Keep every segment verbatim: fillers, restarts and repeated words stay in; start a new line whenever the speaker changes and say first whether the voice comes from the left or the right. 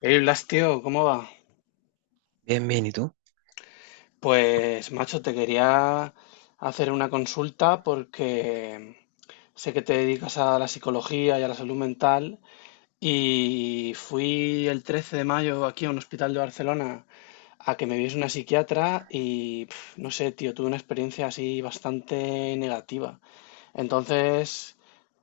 left: Hey Blas, tío, ¿cómo va?
right: Bien, bien, ¿y tú?
left: Pues, macho, te quería hacer una consulta porque sé que te dedicas a la psicología y a la salud mental y fui el trece de mayo aquí a un hospital de Barcelona a que me viese una psiquiatra y, pf, no sé, tío, tuve una experiencia así bastante negativa. Entonces,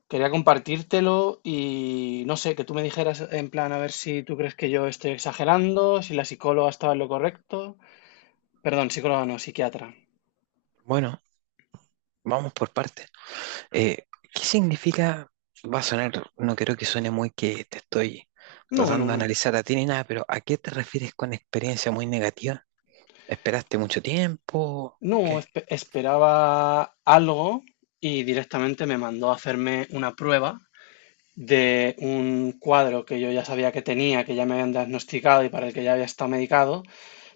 left: quería compartírtelo y, no sé, que tú me dijeras en plan a ver si tú crees que yo estoy exagerando, si la psicóloga estaba en lo correcto. Perdón, psicóloga no, psiquiatra.
right: Bueno, vamos por partes. Eh, ¿qué significa? Va a sonar, no creo que suene muy que te estoy
left: No,
right: tratando
left: no,
right: de
left: no.
right: analizar a ti ni nada, pero ¿a qué te refieres con experiencia muy negativa? ¿Esperaste mucho tiempo?
left: No,
right: ¿Qué?
left: espe- esperaba algo y directamente me mandó a hacerme una prueba de un cuadro que yo ya sabía que tenía, que ya me habían diagnosticado y para el que ya había estado medicado,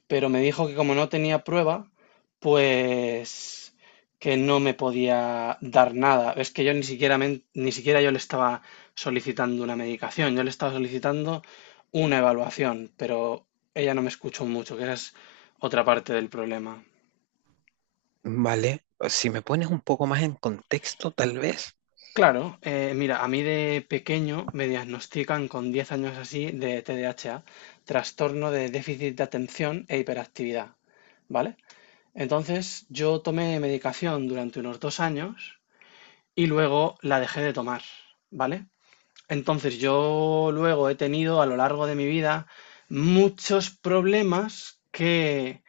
left: pero me dijo que como no tenía prueba, pues que no me podía dar nada. Es que yo ni siquiera, men- ni siquiera yo le estaba solicitando una medicación, yo le estaba solicitando una evaluación, pero ella no me escuchó mucho, que esa es otra parte del problema.
right: Vale, si me pones un poco más en contexto, tal vez.
left: Claro, eh, mira, a mí de pequeño me diagnostican con diez años así de T D A H, trastorno de déficit de atención e hiperactividad, ¿vale? Entonces yo tomé medicación durante unos dos años y luego la dejé de tomar, ¿vale? Entonces yo luego he tenido a lo largo de mi vida muchos problemas que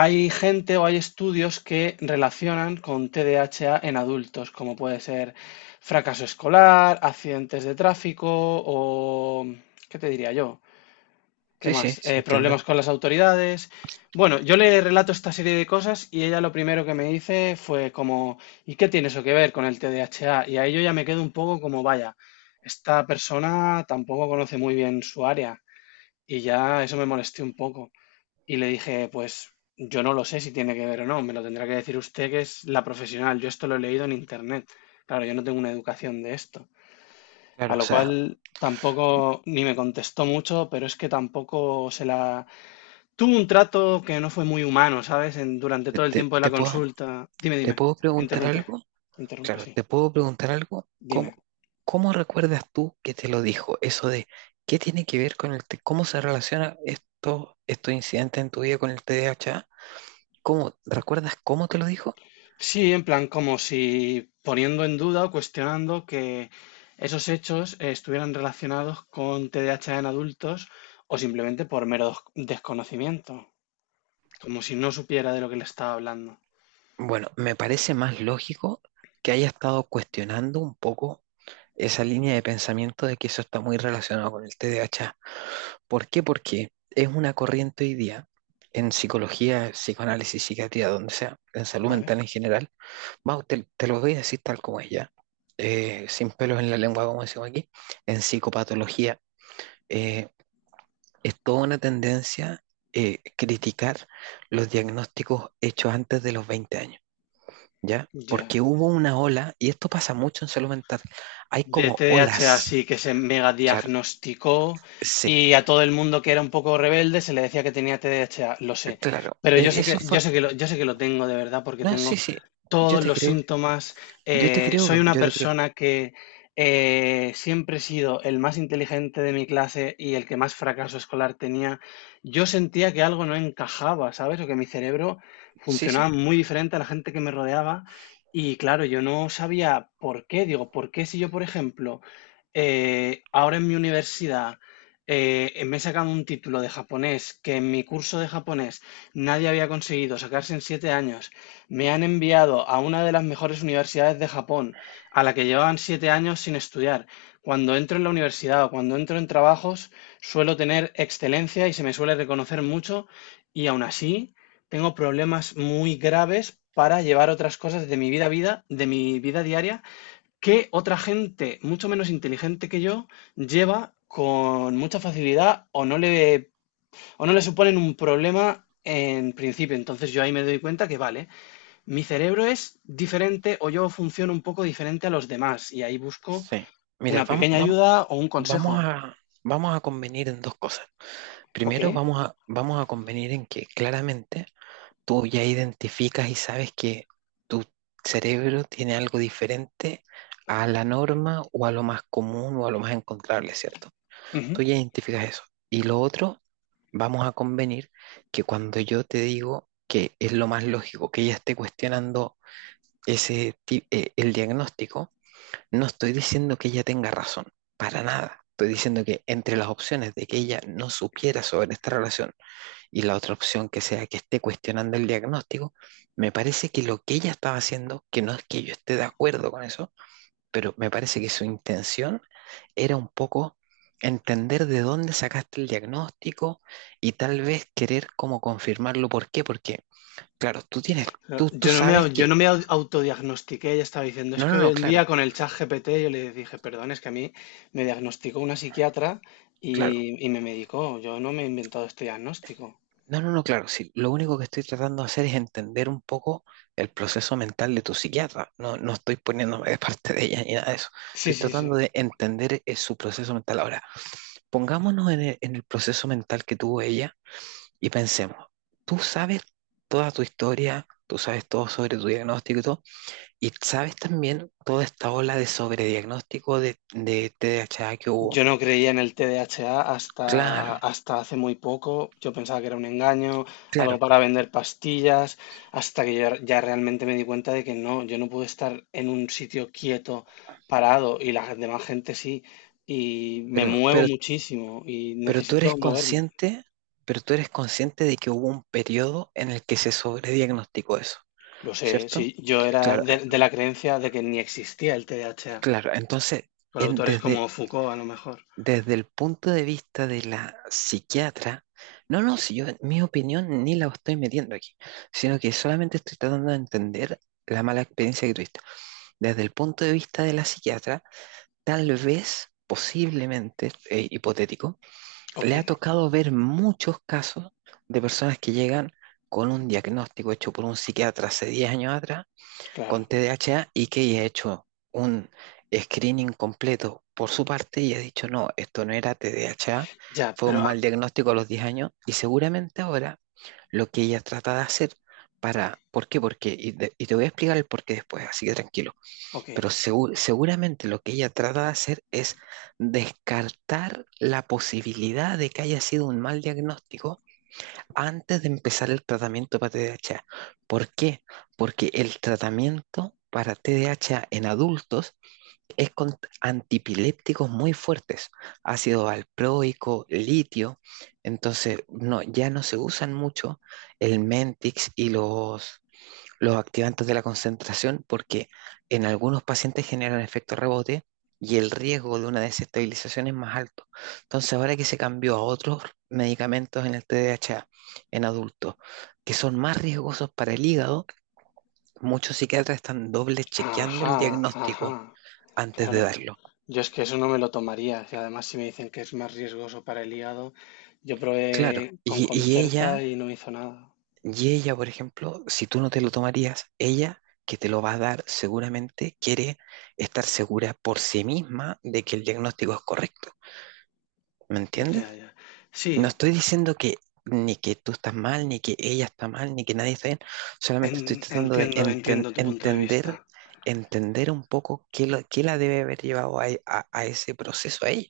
left: hay gente o hay estudios que relacionan con T D A H en adultos, como puede ser fracaso escolar, accidentes de tráfico o, ¿qué te diría yo? ¿Qué
right: Sí, sí,
left: más?
right: sí,
left: Eh,
right: entiendo.
left: problemas con las autoridades. Bueno, yo le relato esta serie de cosas y ella lo primero que me dice fue como, ¿y qué tiene eso que ver con el T D A H? Y ahí yo ya me quedo un poco como, vaya, esta persona tampoco conoce muy bien su área y ya eso me molesté un poco. Y le dije, pues yo no lo sé si tiene que ver o no, me lo tendrá que decir usted que es la profesional, yo esto lo he leído en internet. Claro, yo no tengo una educación de esto. A
right: Claro, o
left: lo cual
right: sea,
left: tampoco ni me contestó mucho, pero es que tampoco se la tuvo un trato que no fue muy humano, ¿sabes? En- durante
right: te,
left: todo el
right: te-
left: tiempo de
right: te
left: la
right: puedo,
left: consulta. Dime,
right: te
left: dime.
right: puedo preguntar
left: Interrumpe.
right: algo.
left: Interrumpe,
right: Claro,
left: sí.
right: te puedo preguntar algo.
left: Dime.
right: ¿Cómo, cómo recuerdas tú que te lo dijo? Eso de qué tiene que ver con el T- cómo se relaciona esto, estos incidentes en tu vida con el T D A H. ¿Cómo recuerdas cómo te lo dijo?
left: Sí, en plan, como si poniendo en duda o cuestionando que esos hechos eh, estuvieran relacionados con T D A H en adultos o simplemente por mero des- desconocimiento, como si no supiera de lo que le estaba hablando.
right: Bueno, me parece más lógico que haya estado cuestionando un poco esa línea de pensamiento de que eso está muy relacionado con el T D A H. ¿Por qué? Porque es una corriente hoy día en psicología, psicoanálisis, psiquiatría, donde sea, en salud
left: ¿Vale?
right: mental en general. Mau, te, te lo voy a decir tal como es ya, eh, sin pelos en la lengua, como decimos aquí, en psicopatología. eh, es toda una tendencia eh, criticar los diagnósticos hechos antes de los veinte años, ¿ya?
left: Ya.
right: Porque hubo una ola, y esto pasa mucho en salud mental, hay
left: De
right: como
left: T D A H,
right: olas,
left: así que se mega
right: claro,
left: diagnosticó
right: sí,
left: y a todo el mundo que era un poco rebelde se le decía que tenía T D A H, lo sé.
right: claro.
left: Pero
right: Eh,
left: yo sé
right: eso
left: que, yo
right: fue,
left: sé que lo, yo sé que lo tengo de verdad porque
right: no, sí,
left: tengo
right: sí, yo
left: todos
right: te
left: los
right: creo,
left: síntomas.
right: yo te
left: Eh, soy
right: creo,
left: una
right: yo te creo,
left: persona que eh, siempre he sido el más inteligente de mi clase y el que más fracaso escolar tenía. Yo sentía que algo no encajaba, ¿sabes? O que mi cerebro
right: sí,
left: funcionaba
right: sí,
left: muy diferente a la gente que me rodeaba. Y claro, yo no sabía por qué. Digo, ¿por qué si yo, por ejemplo, eh, ahora en mi universidad eh, me he sacado un título de japonés que en mi curso de japonés nadie había conseguido sacarse en siete años? Me han enviado a una de las mejores universidades de Japón, a la que llevaban siete años sin estudiar. Cuando entro en la universidad o cuando entro en trabajos, suelo tener excelencia y se me suele reconocer mucho, y aún así tengo problemas muy graves para llevar otras cosas de mi vida a vida, de mi vida diaria, que otra gente mucho menos inteligente que yo lleva con mucha facilidad o no le, o no le suponen un problema en principio. Entonces yo ahí me doy cuenta que vale, mi cerebro es diferente o yo funciono un poco diferente a los demás y ahí busco
right: sí. Mira,
left: una
right: vamos,
left: pequeña
right: vamos,
left: ayuda o un
right: vamos
left: consejo.
right: a, vamos a convenir en dos cosas.
left: Ok.
right: Primero vamos a, vamos a convenir en que claramente tú ya identificas y sabes que tu cerebro tiene algo diferente a la norma o a lo más común o a lo más encontrable, ¿cierto? Tú
left: Ujú.
right: ya identificas eso. Y lo otro, vamos a convenir que cuando yo te digo que es lo más lógico que ella esté cuestionando ese, ti- eh, el diagnóstico, no estoy diciendo que ella tenga razón, para nada. Estoy diciendo que entre las opciones de que ella no supiera sobre esta relación, y la otra opción que sea que esté cuestionando el diagnóstico, me parece que lo que ella estaba haciendo, que no es que yo esté de acuerdo con eso, pero me parece que su intención era un poco entender de dónde sacaste el diagnóstico y tal vez querer como confirmarlo. ¿Por qué? Porque, claro, tú tienes, tú, tú
left: Yo no me,
right: sabes
left: au- yo no
right: que,
left: me au- autodiagnostiqué, ella estaba diciendo, es
right: no,
left: que
right: no, no,
left: un día
right: claro,
left: con el chat G P T yo le dije, perdón, es que a mí me diagnosticó una psiquiatra
right: claro,
left: y, y me medicó, yo no me he inventado este diagnóstico.
right: no, no, no, claro, sí. Lo único que estoy tratando de hacer es entender un poco el proceso mental de tu psiquiatra. No, no estoy poniéndome de parte de ella ni nada de eso. Estoy
left: Sí, sí, sí.
right: tratando de entender eh, su proceso mental. Ahora, pongámonos en el, en el proceso mental que tuvo ella y pensemos, tú sabes toda tu historia, tú sabes todo sobre tu diagnóstico y todo, y sabes también toda esta ola de sobrediagnóstico de, de T D A H que
left: Yo
right: hubo.
left: no creía en el T D A H
right: Claro,
left: hasta, hasta hace muy poco. Yo pensaba que era un engaño, algo
right: claro,
left: para vender pastillas, hasta que ya, ya realmente me di cuenta de que no, yo no puedo estar en un sitio quieto, parado, y la demás gente sí. Y me
right: pero,
left: muevo
right: pero
left: muchísimo y
right: Pero tú eres
left: necesito moverme.
right: consciente, pero tú eres consciente de que hubo un periodo en el que se sobrediagnosticó eso,
left: Lo sé,
right: ¿cierto?
left: sí, yo era
right: Claro,
left: de,
right: eh,
left: de la creencia de que ni existía el T D A H,
right: claro. Entonces,
left: por
right: en-
left: autores
right: desde,
left: como Foucault a lo mejor.
right: desde el punto de vista de la psiquiatra, no, no, si yo, mi opinión ni la estoy metiendo aquí, sino que solamente estoy tratando de entender la mala experiencia que tuviste. Desde el punto de vista de la psiquiatra, tal vez, posiblemente, eh, hipotético,
left: Ok,
right: le ha tocado ver muchos casos de personas que llegan con un diagnóstico hecho por un psiquiatra hace diez años atrás con
left: claro.
right: T D A H y que ella ha hecho un screening completo por su parte y ha dicho, no, esto no era T D A H,
left: Ya,
right: fue un
left: pero,
right: mal
left: ah,
right: diagnóstico a los diez años y seguramente ahora lo que ella trata de hacer para, ¿por qué? Porque, y, de- y te voy a explicar el por qué después, así que tranquilo.
left: ok.
right: Pero segu- seguramente lo que ella trata de hacer es descartar la posibilidad de que haya sido un mal diagnóstico antes de empezar el tratamiento para T D A H. ¿Por qué? Porque el tratamiento para T D A H en adultos es con antipilépticos muy fuertes, ácido valproico, litio. Entonces, no, ya no se usan mucho el Mentix y los los activantes de la concentración porque en algunos pacientes generan efecto rebote y el riesgo de una desestabilización es más alto. Entonces, ahora que se cambió a otros medicamentos en el T D A H en adultos que son más riesgosos para el hígado, muchos psiquiatras están doble chequeando el
left: Ajá, ajá.
right: diagnóstico antes de
left: Claro,
right: darlo.
left: yo es que eso no me lo tomaría. Y además, si me dicen que es más riesgoso para el hígado, yo
right: Claro,
left: probé con
right: y, y
left: Concerta
right: ella
left: y no hizo nada.
right: Y ella, por ejemplo, si tú no te lo tomarías, ella que te lo va a dar seguramente quiere estar segura por sí misma de que el diagnóstico es correcto. ¿Me entiendes?
left: Ya, ya.
right: No
left: Sí,
right: estoy diciendo que ni que tú estás mal, ni que ella está mal, ni que nadie está bien. Solamente estoy
left: en-
right: tratando de
left: entiendo,
right: enten-
left: entiendo tu punto de
right: entender,
left: vista.
right: entender un poco qué, lo- qué la debe haber llevado a, e- a- a ese proceso a ella.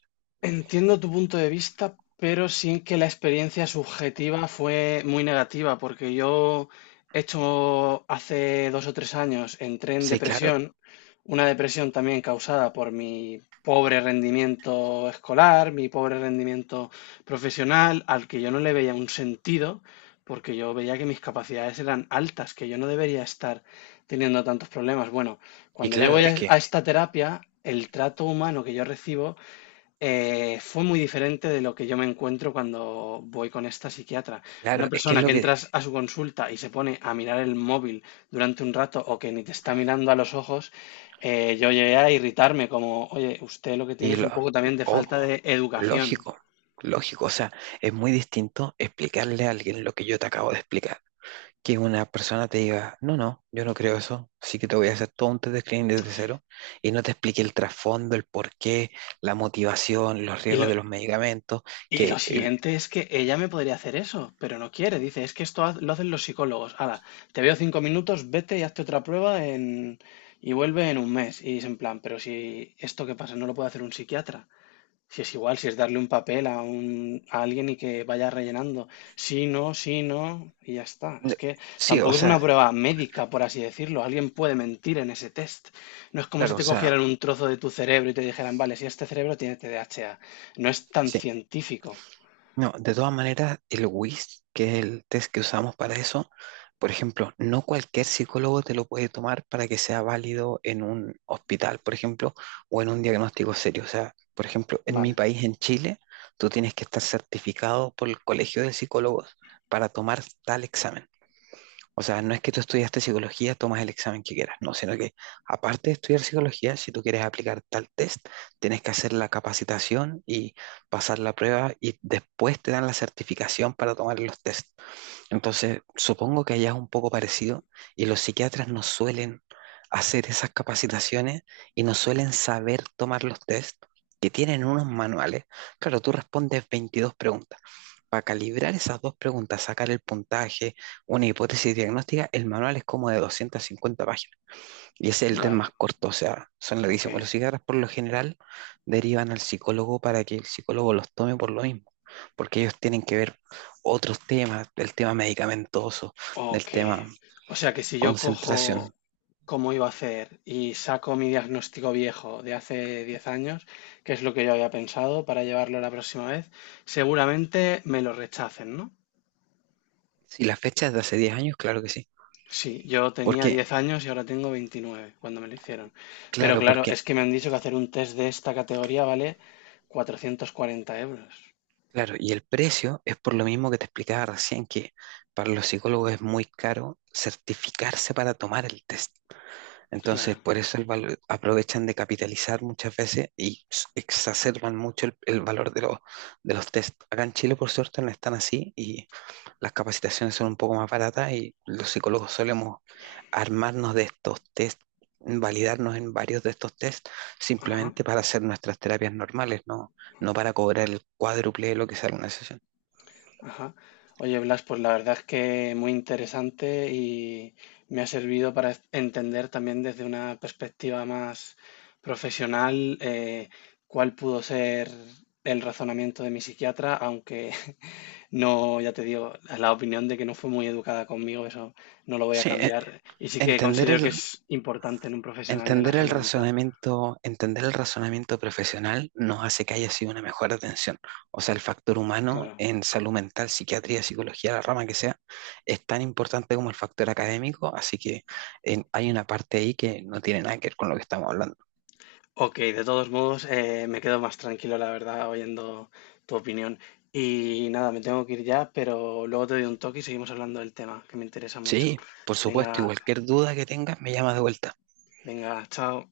left: Entiendo tu punto de vista, pero sin que la experiencia subjetiva fue muy negativa, porque yo he hecho hace dos o tres años, entré en
right: Sí, claro.
left: depresión, una depresión también causada por mi pobre rendimiento escolar, mi pobre rendimiento profesional, al que yo no le veía un sentido, porque yo veía que mis capacidades eran altas, que yo no debería estar teniendo tantos problemas. Bueno,
right: Y
left: cuando yo
right: claro,
left: voy
right: es
left: a
right: que,
left: a esta terapia, el trato humano que yo recibo eh, fue muy diferente de lo que yo me encuentro cuando voy con esta psiquiatra.
right: claro,
left: Una
right: es que es
left: persona
right: lo
left: que
right: que,
left: entras a su consulta y se pone a mirar el móvil durante un rato o que ni te está mirando a los ojos, eh, yo llegué a irritarme como, oye, usted lo que tiene
right: Y
left: es
right: lo,
left: un poco también de
right: oh,
left: falta de educación.
right: lógico, lógico. O sea, es muy distinto explicarle a alguien lo que yo te acabo de explicar. Que una persona te diga, no, no, yo no creo eso, así que te voy a hacer todo un test de screening desde cero y no te explique el trasfondo, el porqué, la motivación, los
left: Y
right: riesgos
left: lo,
right: de los medicamentos.
left: y lo
right: que el-
left: siguiente es que ella me podría hacer eso, pero no quiere. Dice, es que esto haz- lo hacen los psicólogos. Hala, te veo cinco minutos, vete y hazte otra prueba en, y vuelve en un mes. Y es en plan, pero si esto que pasa no lo puede hacer un psiquiatra. Si es igual, si es darle un papel a un, a alguien y que vaya rellenando. Sí, no, sí, no, y ya está. Es que
right: sí, o
left: tampoco es
right: sea,
left: una prueba médica, por así decirlo. Alguien puede mentir en ese test. No es como si
right: claro, o
left: te
right: sea,
left: cogieran un trozo de tu cerebro y te dijeran, vale, si este cerebro tiene T D A H. No es tan
right: sí.
left: científico.
right: No, de todas maneras, el WIS, que es el test que usamos para eso, por ejemplo, no cualquier psicólogo te lo puede tomar para que sea válido en un hospital, por ejemplo, o en un diagnóstico serio. O sea, por ejemplo, en mi
left: Vale,
right: país, en Chile, tú tienes que estar certificado por el Colegio de Psicólogos para tomar tal examen. O sea, no es que tú estudiaste psicología, tomas el examen que quieras, no, sino que aparte de estudiar psicología, si tú quieres aplicar tal test, tienes que hacer la capacitación y pasar la prueba y después te dan la certificación para tomar los test. Entonces, supongo que allá es un poco parecido y los psiquiatras no suelen hacer esas capacitaciones y no suelen saber tomar los test que tienen unos manuales. Claro, tú respondes veintidós preguntas. Para calibrar esas dos preguntas, sacar el puntaje, una hipótesis diagnóstica, el manual es como de doscientas cincuenta páginas. Y ese es el tema más
left: vale,
right: corto, o sea, son
left: ok.
right: larguísimos. Los psiquiatras por lo general derivan al psicólogo para que el psicólogo los tome por lo mismo, porque ellos tienen que ver otros temas, del tema medicamentoso, del
left: Ok.
right: tema
left: O sea que si yo cojo
right: concentración.
left: cómo iba a hacer y saco mi diagnóstico viejo de hace diez años, que es lo que yo había pensado para llevarlo la próxima vez, seguramente me lo rechacen, ¿no?
right: Si la fecha es de hace diez años, claro que sí.
left: Sí, yo tenía
right: Porque,
left: diez años y ahora tengo veintinueve cuando me lo hicieron. Pero
right: claro,
left: claro,
right: porque,
left: es que me han dicho que hacer un test de esta categoría vale cuatrocientos cuarenta euros.
right: claro, y el precio es por lo mismo que te explicaba recién, que para los psicólogos es muy caro certificarse para tomar el test. Entonces,
left: Claro.
right: por eso el valor, aprovechan de capitalizar muchas veces y s- exacerban mucho el, el valor de, los de los test. Acá en Chile, por suerte, no están así y las capacitaciones son un poco más baratas y los psicólogos solemos armarnos de estos test, validarnos en varios de estos test,
left: Ajá.
right: simplemente para hacer nuestras terapias normales, no, no para cobrar el cuádruple de lo que sale una sesión.
left: Ajá. Oye, Blas, pues la verdad es que muy interesante y me ha servido para es- entender también desde una perspectiva más profesional eh, cuál pudo ser el razonamiento de mi psiquiatra, aunque no, ya te digo, la opinión de que no fue muy educada conmigo, eso no lo voy a
right: Sí, e-
left: cambiar. Y sí que
right: entender
left: considero que
right: el,
left: es importante en un profesional de la
right: Entender el
left: salud mental.
right: razonamiento, entender el razonamiento profesional nos hace que haya sido una mejor atención. O sea, el factor humano
left: Claro.
right: en salud mental, psiquiatría, psicología, la rama que sea, es tan importante como el factor académico, así que en- hay una parte ahí que no tiene nada que ver con lo que estamos hablando.
left: Ok, de todos modos, eh, me quedo más tranquilo, la verdad, oyendo tu opinión. Y nada, me tengo que ir ya, pero luego te doy un toque y seguimos hablando del tema, que me interesa mucho.
right: Sí, por supuesto, y
left: Venga,
right: cualquier duda que tengas me llamas de vuelta.
left: venga, chao.